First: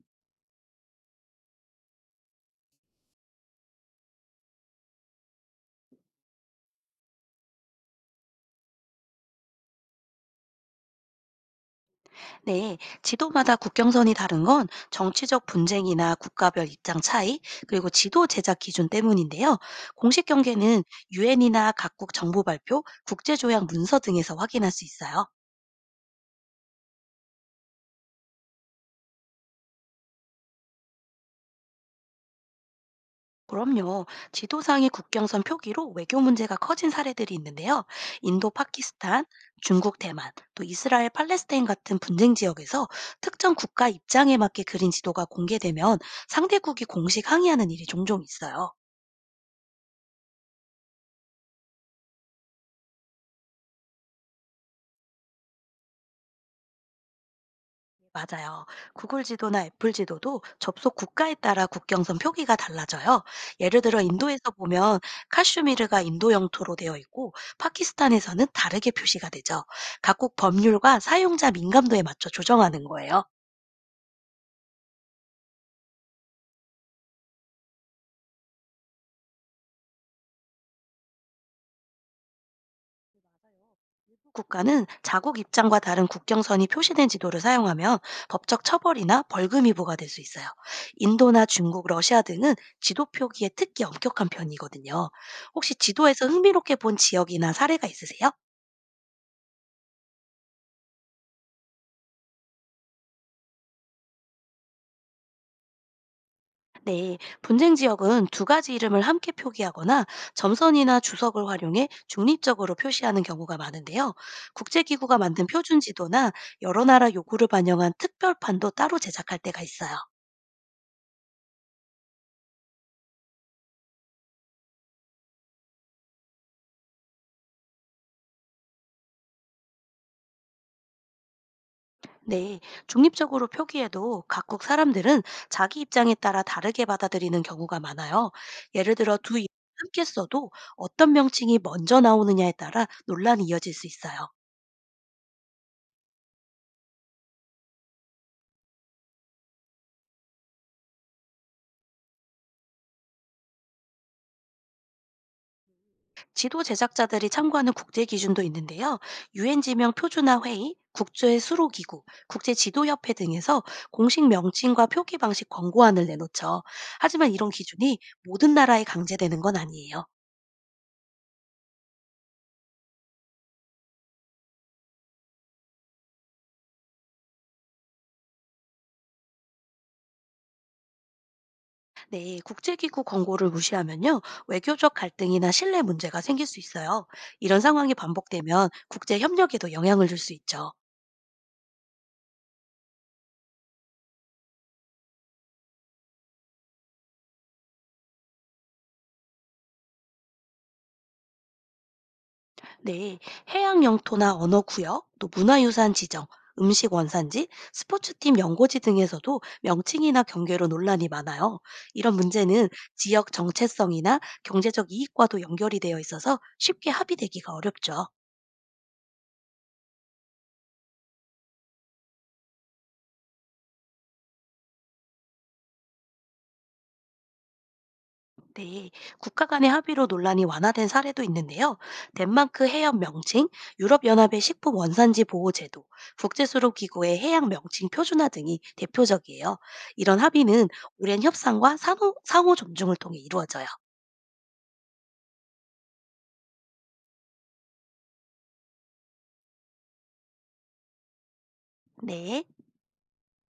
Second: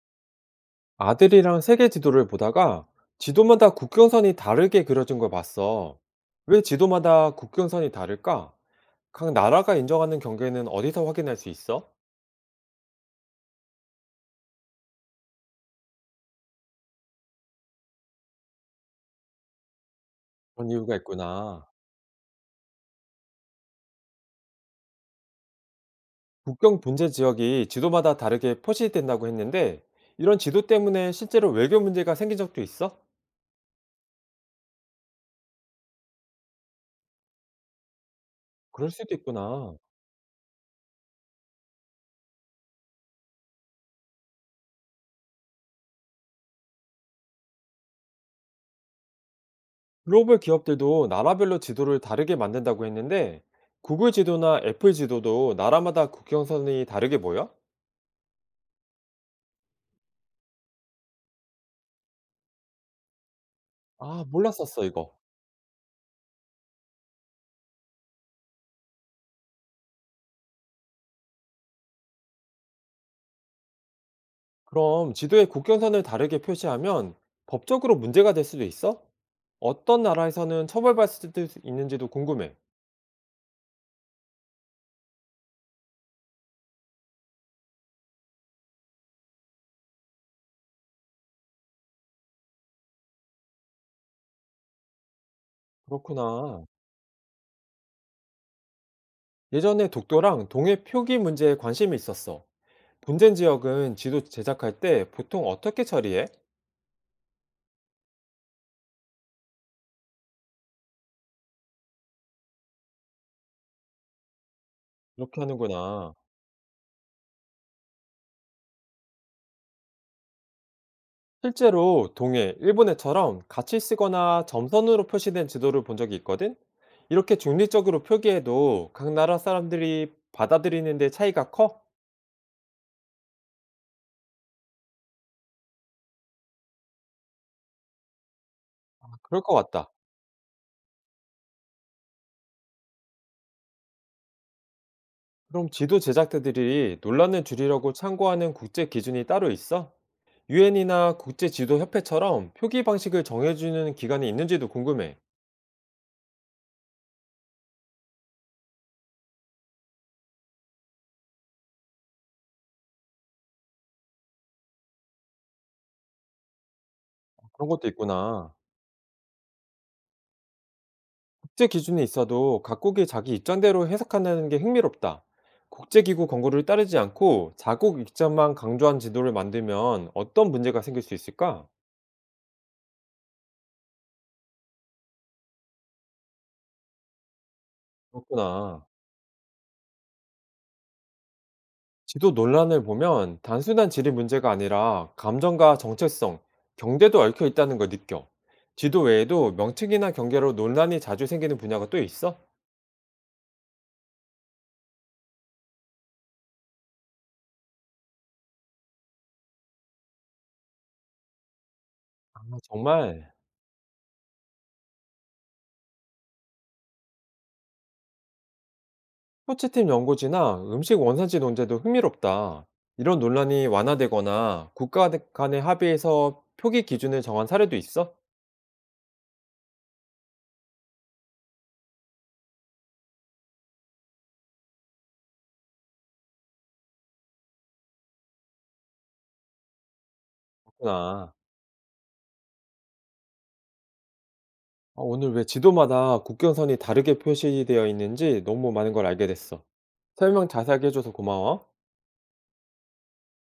아들이랑 세계 지도를 보다가 지도마다 국경선이 다르게 그려진 걸 봤어. 왜 지도마다 국경선이 다를까? 각 나라가 인정하는 경계는 어디서 확인할 수 있어? 네, 지도마다 국경선이 다른 건 정치적 분쟁이나 국가별 입장 차이, 그리고 지도 제작 기준 때문인데요. 공식 그런 경계는 이유가 있구나. 유엔이나 각국 정부 발표, 국제조약 문서 등에서 확인할 수 있어요. 국경 분제 지역이 지도마다 다르게 표시된다고 했는데, 이런 지도 때문에 실제로 외교 문제가 생긴 적도 있어? 그럼요. 지도상의 국경선 표기로 외교 문제가 커진 사례들이 있는데요. 인도, 그럴 수도 파키스탄, 있구나. 중국, 대만, 또 이스라엘, 팔레스타인 같은 분쟁 지역에서 특정 국가 입장에 맞게 그린 지도가 공개되면 상대국이 공식 항의하는 일이 종종 있어요. 글로벌 기업들도 나라별로 지도를 다르게 만든다고 했는데, 구글 지도나 애플 지도도 나라마다 국경선이 다르게 보여? 맞아요. 구글 지도나 애플 지도도 접속 국가에 따라 국경선 표기가 달라져요. 예를 들어 아, 인도에서 몰랐었어, 보면 이거. 카슈미르가 인도 영토로 되어 있고 파키스탄에서는 다르게 표시가 되죠. 각국 법률과 사용자 민감도에 맞춰 조정하는 거예요. 그럼 지도에 국경선을 다르게 표시하면 법적으로 문제가 될 수도 있어? 어떤 나라에서는 처벌받을 수도 있는지도 궁금해. 국가는 자국 입장과 다른 국경선이 표시된 지도를 사용하면 법적 처벌이나 벌금이 부과될 수 있어요. 인도나 중국, 러시아 등은 지도 표기에 특히 엄격한 편이거든요. 혹시 지도에서 그렇구나. 흥미롭게 본 지역이나 사례가 있으세요? 예전에 독도랑 동해 표기 문제에 관심이 있었어. 분쟁 지역은 지도 제작할 때 보통 어떻게 처리해? 네, 분쟁 지역은 두 가지 이름을 함께 표기하거나 점선이나 주석을 활용해 중립적으로 표시하는 경우가 많은데요. 국제기구가 이렇게 만든 표준 하는구나. 지도나 여러 나라 요구를 반영한 특별판도 따로 제작할 때가 있어요. 실제로 동해, 일본해처럼 같이 쓰거나 점선으로 표시된 지도를 본 적이 있거든? 이렇게 중립적으로 표기해도 각 나라 사람들이 받아들이는데 차이가 커? 네, 중립적으로 표기해도 각국 사람들은 자기 입장에 따라 다르게 받아들이는 경우가 많아요. 예를 들어 두 그럴 이름을 것 같다. 함께 써도 어떤 명칭이 먼저 나오느냐에 따라 논란이 이어질 수 있어요. 그럼 지도 제작자들이 논란을 줄이려고 참고하는 국제 기준이 따로 있어? 유엔이나 국제 지도 협회처럼 표기 방식을 정해주는 기관이 있는지도 궁금해. 지도 제작자들이 참고하는 국제 기준도 있는데요. 유엔 지명 표준화 회의, 국제 수로 기구, 국제 지도 협회 등에서 공식 명칭과 표기 방식 권고안을 내놓죠. 하지만 이런 그런 것도 기준이 모든 있구나. 나라에 강제되는 건 아니에요. 국제 기준이 있어도 각국이 자기 입장대로 해석한다는 게 흥미롭다. 국제기구 권고를 따르지 않고 자국 입장만 강조한 지도를 만들면 어떤 문제가 생길 수 있을까? 네, 국제 기구 권고를 무시하면요. 외교적 갈등이나 신뢰 문제가 생길 수 있어요. 이런 상황이 반복되면 그렇구나. 국제 협력에도 영향을 줄 수 있죠. 지도 논란을 보면 단순한 지리 문제가 아니라 감정과 정체성, 경제도 얽혀 있다는 걸 느껴. 지도 외에도 명칭이나 경계로 논란이 자주 생기는 분야가 또 있어? 네, 해양 영토나 언어 구역, 또 문화유산 지정, 음식 원산지, 스포츠팀 연고지 등에서도 명칭이나 경계로 논란이 많아요. 이런 아, 문제는 지역 정말 정체성이나 경제적 이익과도 연결이 되어 있어서 쉽게 합의되기가 어렵죠. 스포츠팀 연고지나 음식 원산지 논제도 흥미롭다. 이런 논란이 완화되거나 국가 간의 합의에서 표기 기준을 정한 사례도 있어? 네, 국가 간의 합의로 논란이 완화된 사례도 있는데요. 덴마크 해협 명칭, 유럽연합의 식품 원산지 보호 제도, 국제수로기구의 해양 명칭 표준화 등이 대표적이에요. 이런 합의는 오랜 그렇구나. 협상과 상호 존중을 통해 이루어져요. 아, 오늘 왜 지도마다 국경선이 다르게 표시되어 있는지 너무 많은 걸 알게 됐어. 설명 자세하게 해줘서 고마워. 네.